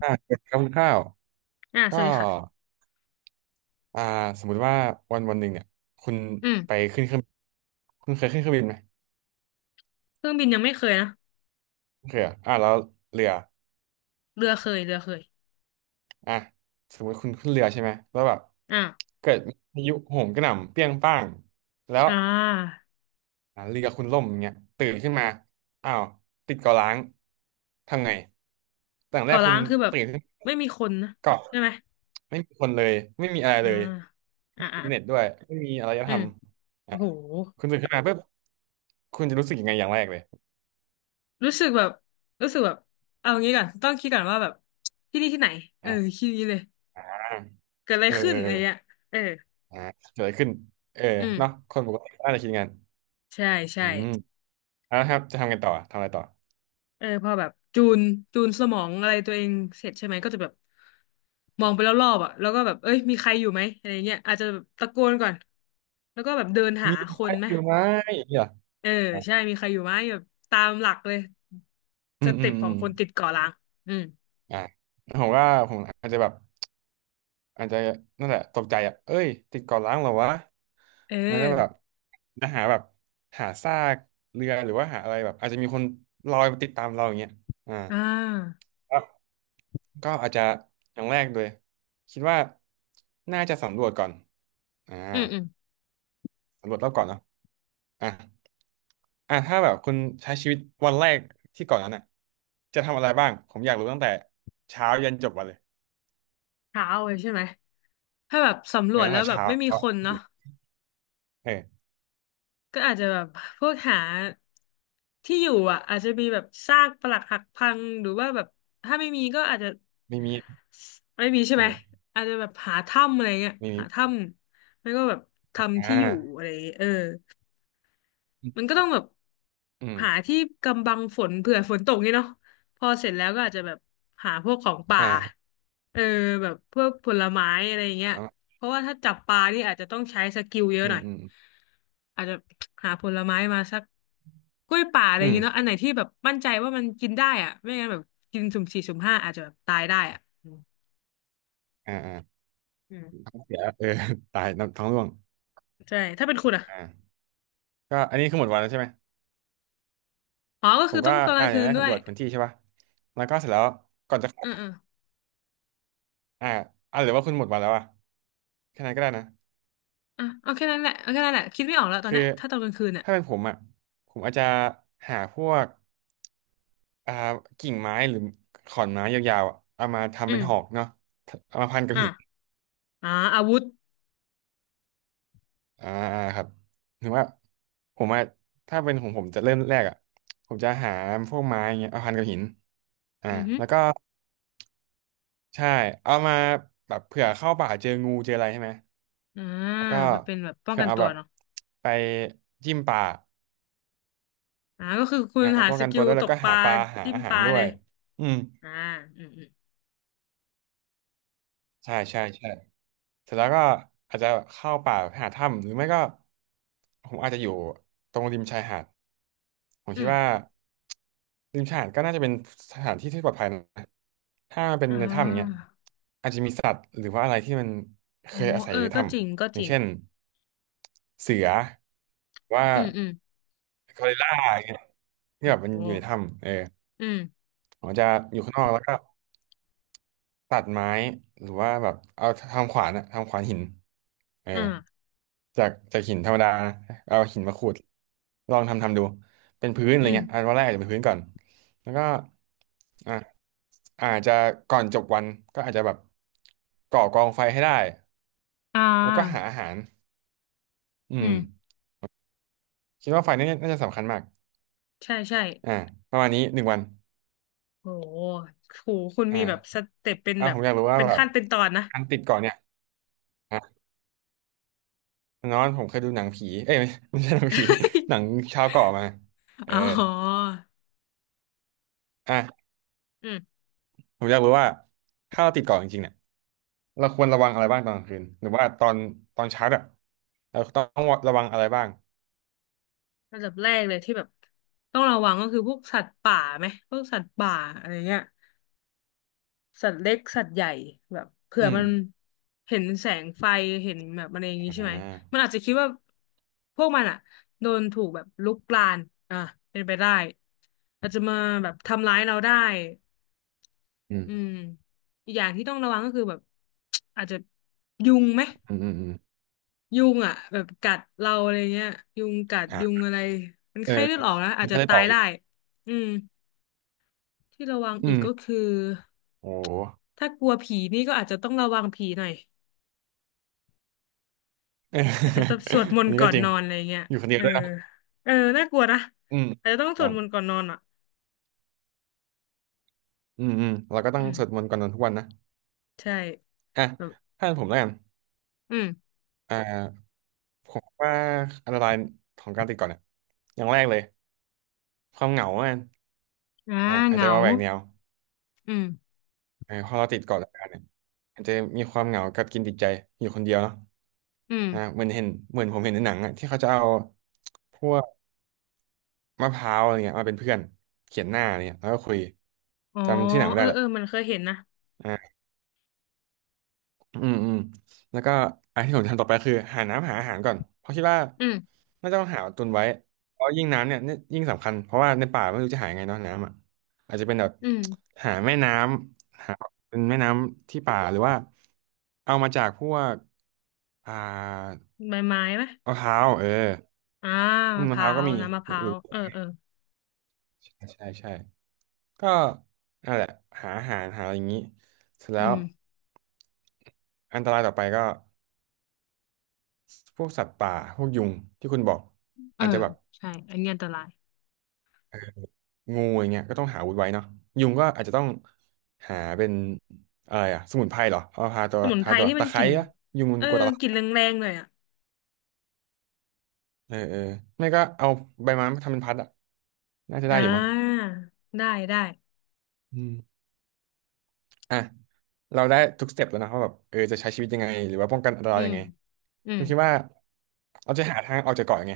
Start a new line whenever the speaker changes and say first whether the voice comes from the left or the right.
right: เกินคร่าวๆ
left: ส
right: ก็
left: วัสดีค่ะ
right: อ่าสมมุติว่าวันหนึ่งเนี่ยคุณ
left: อืม
right: ไปขึ้นเครื่องคุณเคยขึ้นเครื่องบินไหม
left: เครื่องบินยังไม่เคยนะ
right: โอเคยอะแล้วเรือ
left: เรือเคย
right: อ่ะสมมติคุณขึ้นเรือใช่ไหมแล้วแบบ
left: อ่า
right: เกิดมีพายุโหมกระหน่ำเปรี้ยงป้างแล้ว
left: อ่า
right: เรือคุณล่มอย่างเงี้ยตื่นขึ้นมาอ้าวติดเกาะร้างทำไงแต่อย่างแร
left: เกาะ
right: กคุ
left: ล้า
right: ณ
left: งคือแบบ
right: ตื่นขึ้น
left: ไม่มีคนนะ
right: เกาะ
left: ใช่ไหม
right: ไม่มีคนเลยไม่มีอะไร
left: อ่า
right: เลยไม่มีอิ
left: อ่า
right: นเทอร์เน็ตด้วยไม่มีอารย
left: อื
right: ธร
left: ม
right: รม
left: โอ้
right: อ่ะ
left: โห
right: คุณตื่นขึ้นมาปุ๊บคุณจะรู้สึกยังไงอย่างแรกเลย
left: รู้สึกแบบรู้สึกแบบเอางี้ก่อนต้องคิดก่อนว่าแบบที่นี่ที่ไหนเออ
right: อ่ะ
left: คิดอย่างนี้เลย เกิดอะไร
right: เออ
left: ขึ้
right: เอ
left: น
right: อ
left: อะ
right: เอ
left: ไร
right: อ
left: เงี้ยเออ
right: อ่ะเกิดอะไรขึ้นเออ
left: อืม
right: เนาะคนปกติน่าจะคิดงั้น
left: ใช่ใช่
right: อืมเอ่ะครับจะทำกันต่อทำอะไรต่อ
left: เออพอแบบจูนจูนสมองอะไรตัวเองเสร็จใช่ไหมก็จะแบบมองไปรอบๆอ่ะแล้วก็แบบเอ้ยมีใครอยู่ไหมอะไรเงี้ยอาจจะแบบตะโกนก่อนแล้วก็แบบเดินหา
right: มี
left: ค
right: ใคร
left: นไหม
right: อยู่ไหมอย่างเงี้ย
left: เออ
right: เหรออ่ะ
left: ใช่มีใครอยู่ไหมแบบตามหลักเลย
right: อื
left: ส
right: มอื
left: เต็
right: ม
left: ปข
right: อื
left: อง
right: ม
left: คนติดเกาะล้างอืม
right: อ่ะผมว่าผมอาจจะแบบ อาจจะนั่นแหละตกใจอ่ะเอ้ยติดเกาะล้างเหรอวะ
left: เอ
right: แล้วก็
left: อ
right: แบบจะหาแบบหาซากเรือหรือว่าหาอะไรแบบอาจจะมีคนลอยมาติดตามเราอย่างเงี้ยอ่า
left: อ่า
right: แล้วก็อาจจะอย่างแรกเลยคิดว่าน่าจะสำรวจก่อนอ่า
left: อืมอืม
right: สำรวจรอบเก่อนเนาะอ่ะอ่ะถ้าแบบคุณใช้ชีวิตวันแรกที่เก่อนนั้นอ่ะจะทำอะไรบ้างผมอยากรู้ตั้งแต่เช้ายันจบวันเลย
left: เช้าเลยใช่ไหมถ้าแบบสำร
right: เออ
left: วจ
right: ตั้ง
left: แล้ว
right: แต่
left: แบบ
right: เช้า
left: ไม่มีคนเนาะ
right: เออ
left: ก็อาจจะแบบพวกหาที่อยู่อ่ะอาจจะมีแบบซากปรักหักพังหรือว่าแบบถ้าไม่มีก็อาจจะ
right: ไม่มี
left: ไม่มีใช่
right: เอ
left: ไหม
right: อ
left: อาจจะแบบหาถ้ำอะไรเงี้ย
right: ไม่มี
left: หาถ้ำไม่ก็แบบ
right: อ
left: ทำที่อยู่
right: ่า
left: อะไรอย่างเงี้ยเออมันก็ต้องแบบ
right: อืม
left: หาที่กำบังฝนเผื่อฝนตกนี่เนาะพอเสร็จแล้วก็อาจจะแบบหาพวกของป่า
right: อ่า
left: เออแบบพวกผลไม้อะไรอย่างเงี้ย
right: เอา
left: เพราะว่าถ้าจับปลานี่อาจจะต้องใช้สกิลเยอะ
right: อื
left: ห
right: ม
left: น่อย
right: อืม
left: อาจจะหาผลไม้มาสักกล้วยป่าอะไรอ
right: อื
left: ย่าง
right: ม
left: เงี้ยเนาะอันไหนที่แบบมั่นใจว่ามันกินได้อะไม่งั้นแบบกินสุ่มสี่สุ่มห้าอาจจะแบบตายได้อะ
right: อ่าอ่า
left: อืม
right: เสียเออ ตายน้ำท้องร่วง
left: ใช่ถ้าเป็นคุณอ่ะ
right: อ่าก็อันนี้คือหมดวันแล้วใช่ไหม
left: อ๋อก็
right: ผ
left: คือ
right: ม
left: ต้
right: ก็
left: องตอนกลาง
right: อ
left: คื
right: ย่าง
left: น
right: แรก
left: ด้ว
right: สำร
left: ย
right: วจพื้นที่ใช่ป่ะแล้วก็เสร็จแล้วก่อนจะเข้า
left: อืออือ
right: อ่าหรือว่าคุณหมดวันแล้วอ่ะแค่นั้นก็ได้นะ
left: อ่ะเอาแค่นั้นแหละเอาแค่นั้นแหละคิดไม่ออกแล้วตอน
right: คือ
left: เนี้ยถ้าตอนกลางคืนอ่ะ
right: ถ้าเป็นผมอ่ะผมอาจจะหาพวกอ่ากิ่งไม้หรือขอนไม้ยาวๆอะเอามา
left: อื
right: ทำเป็นหอก
left: ม
right: เนาะเอามาพันกับ
left: อ่ะ
right: หิน
left: อ่าอาวุธ
right: อ่าครับถึงว่าผมว่าถ้าเป็นของผมจะเริ่มแรกอ่ะผมจะหาพวกไม้เงี้ยเอาพันกับหินอ่า
left: อือฮึ
right: แล้วก็ใช่เอามาแบบเผื่อเข้าป่าเจองูเจออะไรใช่ไหม
left: อ่า
right: แล้วก็
left: ไปเป็นแบบป้อง
right: เผื่อ
left: กัน
right: เอา
left: ตั
right: แบ
left: ว
right: บ
left: เนาะ
right: ไปจิ้มป่า
left: ก็คือคุณหา
right: ป้อง
left: ส
right: กัน
left: กิ
right: ตัว
left: ล
right: ด้วย
left: ต
right: แล้ว
left: ก
right: ก็
left: ป
right: หา
left: ลา
right: ปลาหา
left: จิ้ม
right: อาหา
left: ป
right: ร
left: ลา
right: ด้
left: เล
right: วย
left: ย
right: อืม
left: อ่าอืมอืม
right: ใช่ใช่ใช่เสร็จแล้วก็อาจจะเข้าป่าไปหาถ้ำหรือไม่ก็ผมอาจจะอยู่ตรงริมชายหาดผม
left: อื
right: คิด
left: ม
right: ว่าริมชายหาดก็น่าจะเป็นสถานที่ที่ปลอดภัยนะถ้ามันเป็น
left: อ่
right: ในถ้ำอย่างเงี้ย
left: า
right: อาจจะมีสัตว์หรือว่าอะไรที่มันเค
left: โอ้
right: ยอาศัย
left: เอ
right: อ
left: อ
right: ยู่ใน
left: ก็
right: ถ้
left: จริงก็
right: ำอ
left: จ
right: ย่าง
left: ริง
right: เช่นเสือหรือว่า
left: อืมอืม
right: กอริลลาอย่างเงี้ยที่
left: โอ้
right: แบบมั
left: โห
right: นอยู่ในถ้ำเออ
left: อืม
right: ผมจะอยู่ข้างนอกแล้วก็ตัดไม้หรือว่าแบบเอาทำขวานอะทำขวานหิน เออ
left: อ่า
right: จากหินธรรมดานะเอาหินมาขูดลองทำดูเป็นพื้นอะ
left: อื
right: ไร
left: ม
right: เงี้ยอันวันแรกอาจจะเป็นพื้นก่อนแล้วก็อ่ะอาจจะก่อนจบวันก็อาจจะแบบก่อกองไฟให้ได้
left: อ่
right: แล้วก็หา
left: า
right: อาหารอื
left: อื
right: ม
left: ม
right: คิดว่าไฟนี่น่าจะสำคัญมาก
left: ใช่ใช่
right: อ่าประมาณนี้หนึ่งวัน
left: โอ้โหโหคุณมีแบบส
right: อ่า
left: เต็ปเป็นแบ
right: ผ
left: บ
right: มอยากรู้ว่า
left: เป็น
right: แบบ
left: ขั้นเป็นตอนนะ
right: การติดเกาะเนี่ยอ่ะนอนผมเคยดูหนังผีเอ้ยไม่ไม่ใช่หนังผี หนังชาวเกาะมาเอ
left: อ๋
right: อ
left: อ
right: อ่ะ
left: อืม
right: ผมอยากรู้ว่าถ้าเราติดเกาะจริงๆเนี่ย เราควรระวังอะไรบ้างตอนกลางคืนหรือว่าตอนเช้าอะเราต้องระวังอะไรบ้าง
left: ระดับแรกเลยที่แบบต้องระวังก็คือพวกสัตว์ป่าไหมพวกสัตว์ป่าอะไรเงี้ยสัตว์เล็กสัตว์ใหญ่แบบเผื่
right: อื
left: อ
right: ม
left: มันเห็นแสงไฟเห็นแบบอะไรอย่างงี้
right: อ่
left: ใช่ไหมมัน
right: า
left: อาจจะคิดว่าพวกมันอะโดนถูกแบบลุกลานอ่ะเป็นไปได้อาจจะมาแบบทำร้ายเราได้
right: อื
left: อืม
right: ม
left: อีกอย่างที่ต้องระวังก็คือแบบ อาจจะยุงไหม
right: อืมอืมอืม
left: ยุงอ่ะแบบกัดเราอะไรเงี้ยยุงกัด
right: อ่
left: ยุง
right: า
left: อะไรมัน
right: เออ
left: ไข้เลือดออกนะอาจจะ
right: ถ้าเลือด
left: ตา
right: ออ
left: ย
right: กอี
left: ได้
right: ก
left: อืมที่ระวัง
right: อื
left: อีกก็
right: ม
left: คือ
right: โอ้โห
left: ถ้ากลัวผีนี่ก็อาจจะต้องระวังผีหน่อย
right: เออ
left: อาจจะต้องสวดม
right: อั
left: น
right: น
left: ต์
right: นี้
left: ก่
right: ก็
left: อน
right: จริง
left: นอนอะไรเงี้ย
right: อยู่คนเดีย
left: เอ
right: ว
left: อ
right: ด้วยนะ
left: เออน่ากลัวนะ
right: อืม
left: อาจจะต้องส
right: ต้อ
left: วด
right: ง
left: มนต์ก่อนนอนอ่ะ
right: อืมอืมเราก็ต้อ
left: อื
right: ง
left: ม
right: สวดมนต์ก่อนนอนทุกวันนะ
left: ใช่
right: อ่ะ
left: แบบ
right: ถ้าเป็นผมแล้วกัน
left: อืม
right: อ่าผมว่าอันตรายของการติดก่อนเนี่ยอย่างแรกเลยความเหงาอ่ะ
left: อ่า
right: อ่ะอา
left: เห
right: จจะ
left: งา
right: มาแหวกแนว
left: อืม
right: เออพอเราติดเกาะรายการเนี่ยอาจจะมีความเหงากับกินติดใจอยู่คนเดียวเนาะ
left: อืม
right: เหมือนเห็นเหมือนผมเห็นในหนังอะที่เขาจะเอาพวกมะพร้าวอะไรเงี้ยมาเป็นเพื่อนเขียนหน้าอะไรเงี้ยแล้วก็คุย
left: อ๋อ
right: จำที่หนังไม่
left: เออ
right: ได้
left: เอ
right: ละ
left: อมันเคยเห็นนะ
right: อืมอืมแล้วก็อันที่ผมทำต่อไปคือหาน้ำหาอาหารก่อนเพราะคิดว่า
left: อืม
right: น่าจะต้องหาตุนไว้เพราะยิ่งน้ำเนี่ยนี่ยิ่งสำคัญเพราะว่าในป่าไม่รู้จะหายังไงเนาะน้ำอ่ะอาจจะเป็นแบบ
left: อืม
right: หาแม่น้ำหาเป็นแม่น้ำที่ป่าหรือว่าเอามาจากพวกอ่า
left: ใบไม้ไหม
right: มะพร้าวเออ
left: อ่า
right: อืม
left: มะพ
right: มะพ
left: ร้า
right: ร้าวก็
left: ว
right: มี
left: น้ำมะพร้า
right: หรือ
left: วเออเออ
right: ใช่ใช่ใช่ก็นั่นแหละหาอาหารหาอะไรอย่างนี้เสร็จแล้
left: อื
right: ว
left: ม
right: อันตรายต่อไปก็ พวกสัตว์ป่าพวกยุงที่คุณบอก
left: เออ
right: อาจจะแบบ
left: ใช่อันนี้อันตราย
right: เอองูอย่างเงี้ยก็ต้องหาอาวุธไว้เนาะยุงก็อาจจะต้องหาเป็นอะไรอะสมุนไพรเหรอเอาทาตัว
left: สมุนไพ
right: ทา
left: ร
right: ตัว
left: ที่มั
right: ตะ
left: น
right: ไค
left: ก
right: ร้
left: ลิ่น
right: อะยุงมัน
left: เออ
right: กลัวตะไค
left: กลิ่นแ
right: ร้
left: รงๆเลยอ่ะ
right: เออเออไม่ก็เอาใบไม้มาทำเป็นพัดอะน่าจะ
left: อ่
right: ได้อยู่มั้ง
left: าได้ได้
right: อืมอ่ะเราได้ทุกสเต็ปแล้วนะว่าแบบเออจะใช้ชีวิตยังไงหรือว่าป้องกันอันต
left: อื
right: รายยั
left: ม
right: งไง
left: อื
right: คุ
left: ม
right: ณคิดว่าเราจะหาทางออกจากเกาะยังไง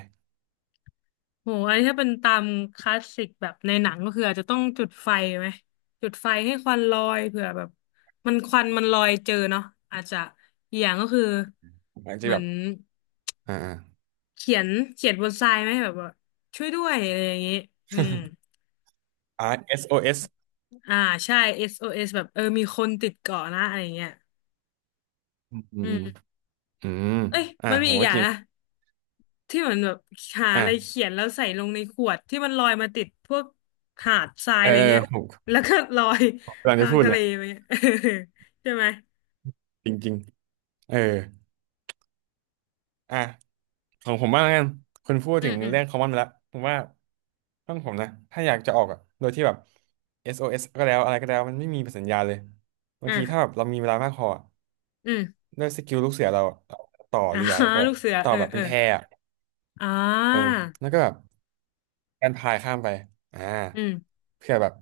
left: โหอันนี้ถ้าเป็นตามคลาสสิกแบบในหนังก็คืออาจจะต้องจุดไฟไหมจุดไฟให้ควันลอยเผื่อแบบมันควันมันลอยเจอเนาะอาจจะอกอย่างก็คือ
right: อาจ
left: เห
right: จะ
left: มื
right: แบ
left: อ
right: บ
left: น
right: อ่าอ่า
left: เขียนเขียนบนทรายไหมแบบว่าช่วยด้วยอะไรอย่างนี้อืม
right: RSOS อสโอเอส
left: อ่าใช่ SOS แบบเออมีคนติดเกาะนะอะไรอย่างเงี้ย
right: อืมอื
left: อื
right: ม
left: ม
right: อืม
left: เอ้ยมันมี
right: โห
left: อีกอย่า
right: จ
left: ง
right: ริง
left: นะที่เหมือนแบบหาอะไร
right: อ่า
left: เขียนแล้วใส่ลงในขวดที่มันลอยมาติดพวกหาดทราย
right: เอ
left: อะ
right: อ
left: ไรเงี้ย
right: ผม
left: แล้วก็ลอย
right: กำ ลัง
left: ทา
right: จะ
left: ง
right: พูด
left: ทะ
right: เล
left: เล
right: ย
left: ไปเงี้ย ใช่ไหม
right: จริงๆเอออ่ะของผมบ้างแล้วกันคุณพูด
left: อื
right: ถึ
left: ม
right: ง
left: อืม
right: เรื่อง common ไปแล้วผมว่าห้องผมนะถ้าอยากจะออกอ่ะโดยที่แบบ SOS ก็แล้วอะไรก็แล้วมันไม่มีสัญญาณเลยบางทีถ้าแบ
left: อ่ะ
right: บเรามีเวลามากพออะ
left: อืม
right: ด้วยสกิลลูกเสือเราอะเราต่อ
left: อ่า
right: เรือก็ ได้
left: ลูกเสือ
right: ต่อ
left: เออ
right: แบบ
left: เอ
right: เป็
left: อ
right: นแพอะ
left: อ่
right: เออ
left: า
right: แล้วก็แบบการพายข้ามไปอ่า
left: อืม
right: เพื่อแบบ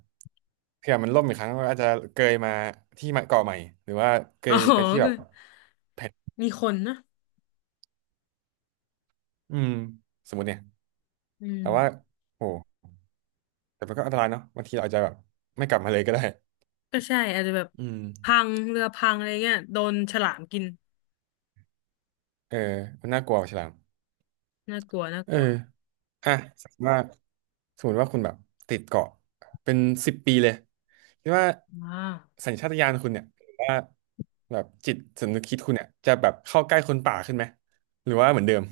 right: เพื่อมันล่มอีกครั้งก็อาจจะเกยมาที่เกาะใหม่หรือว่าเก
left: อ๋อ
right: ยไปที่แบ
left: ก็
right: บแผ่น
left: มีคนนะ
right: อืมสมมติเนี่ย
left: อืม
right: แต่ว่าโอ้แต่มันก็อันตรายเนาะบางทีเราอาจจะแบบไม่กลับมาเลยก็ได้
left: ก็ใช่อาจจะแบบ
right: อืม
left: พังเรือพังอะไรเงี้ยโดนฉลามกิน
right: เออมันน่ากลัวกว่าฉลาม
left: น่ากลัวน่า
right: เอ
left: ก
right: อ
left: ลัว
right: อ่ะสมมติว่าสมมติว่าคุณแบบติดเกาะเป็นสิบปีเลยคิดว่า
left: อ่า
right: สัญชาตญาณคุณเนี่ยหรือว่าแบบจิตสำนึกคิดคุณเนี่ยจะแบบเข้าใกล้คนป่าขึ้นไหมหรือว่าเหมือนเดิม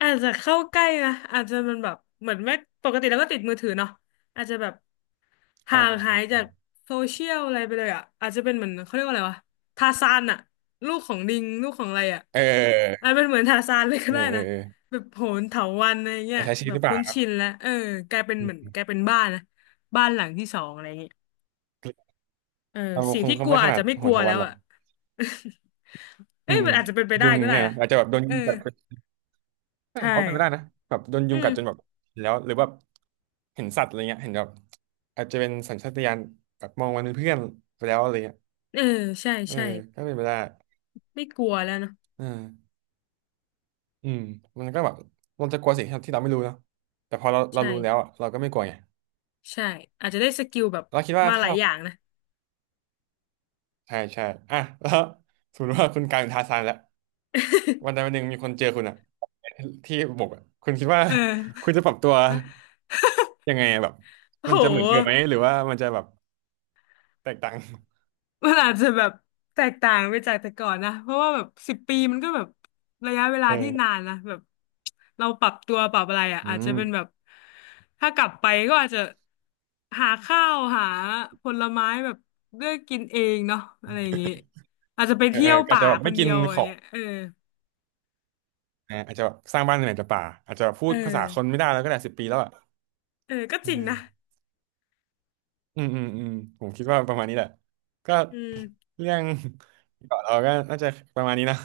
left: อาจจะเข้าใกล้นะอาจจะมันแบบเหมือนไม่ปกติแล้วก็ติดมือถือเนาะอาจจะแบบ
right: อ่
left: ห่าง
right: า
left: หายจากโซเชียลอะไรไปเลยอ่ะอาจจะเป็นเหมือนเขาเรียกว่าอะไรวะทาซานอ่ะลูกของลิงลูกของอะไรอ่ะ
right: เ
left: อา
right: ออ
left: จเป็นเหมือนทาซานเลยก็
right: เออ
left: ได้
right: เออ
left: นะ
right: เ
left: แบบโหนเถาวัลย์อะไร
right: อ
left: เงี้
right: อ
left: ย
right: ใช้ชีวิ
left: แบ
right: ตห
left: บ
right: รือเปล่า
left: คุ้น
right: ครับ
left: ชินแล้วเออกลายเป็น
right: อื
left: เหมือน
right: ม
left: กลายเป็นบ้านนะบ้านหลังที่สองอะไรเงี้ยเออ
right: เรา
left: สิ่ง
right: คง
left: ที่
right: ค
left: ก
right: ง
left: ลัว
right: ไม่ข
left: อาจ
right: นาด
left: จะไม่
right: โห
left: กลั
right: น
left: ว
right: ท
left: แล้
right: วัน
left: ว
right: หรอก
left: อ่ะ
right: อื
left: เอ้ย
right: ม
left: มั
right: อื
left: น
right: ม
left: อาจจะเป็นไป
right: ยุ
left: ได้
right: ง
left: ก็ได้
right: เนี่ย
left: นะ
right: นะอาจจะแบบโดน
left: เอ
right: ยุง
left: อ
right: กัด เออผ
left: ใช่
right: มว่าเป็นไม่ได้นะแบบโดนยุ
left: อื
right: ง
left: ม
right: กัดจนแบบแล้วหรือแบบเห็นสัตว์อะไรเงี้ยเห็นแบบอาจจะเป็นสัญชาตญาณแบบมองมันเป็นเพื่อนไปแล้วอะไรเงี้ย
left: เออใช่
right: เออ
left: ใช่
right: ก็เป็นไปได้
left: ไม่กลัวแล้วเนาะ
right: อ่าอืมมันก็แบบเราจะกลัวสิ่งที่เราที่เราไม่รู้เนาะแต่พอเราเรา
left: ใช่
right: รู้แล้วอะเราก็ไม่กลัวไง
left: ใช่อาจจะได้สกิลแบบ
right: เราคิดว่า
left: มาห
right: ถ้า
left: ลาย
right: เรา
left: อย่างนะ
right: ใช่ใช่อ่ะ แล้วสมมติว่าคุณกลายเป็นทาร์ซานแล้ววันใดวัน หนึ่งมีคนเจอคุณอะที่บกอะคุณคิดว่า
left: เอ
right: คุณ
left: อ
right: จะปรับตัว ยังไงอะแบบ
left: โอ้
right: มั
left: โห
right: นจะเหมือนเดิมไหมหรือว่ามันจะแบบแตกต่าง
left: มันอาจจะแบบแตกต่างไปจากแต่ก่อนนะเพราะว่าแบบ10 ปีมันก็แบบระยะเวลาที่นา
right: เออ
left: นนะแบบเราปรับตัวปรับอะไรอ่ะ
right: อื
left: อาจจะ
right: ม
left: เป็นแบบถ้ากลับไปก็อาจจะหาข้าวหาผลไม้แบบเลือกกินเองเนาะอะไรอย่างงี้อาจจะไป
right: เออ
left: เที่
right: เอ
left: ย
right: อ
left: ว
right: อาจ
left: ป่า
right: จะแบบ
left: ค
right: ไม่
left: นเดี
right: กิน
left: ยวอะไร
right: ของ
left: เงี้ยเออ
right: นะอาจจะแบบสร้างบ้านในไหนแต่ป่าอาจจะพู
left: เออ
right: ดภาษาคนไม่ได้แล้วก็ได้10 ปีแล้วอ่ะ
left: เออก็
right: เอ
left: จริงนะ
right: ออืมอืมอืมผมคิดว่าประมาณนี้แหละก็
left: อืม
right: เรื่องเกาะเราก็น่าจะประมาณนี้นะ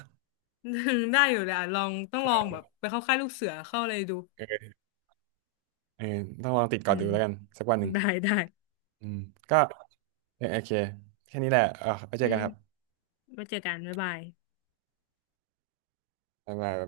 left: ได้อยู่แลยอ่ะลองต้องลองแบบไปเข้าค่ายลูกเสือเข้าอะไรดู
right: เออเออต้องลองติด
left: อื
right: เกาะดู
left: ม
right: แล้วกันสักวันหนึ่ง
left: ได้ได้
right: อืมก็เออโอเคแค่นี้แหละเออไปเจ
left: อื
right: อกัน
left: ม
right: ครับ
left: ไว้เจอกันบ๊ายบาย
right: บ๊ายบาย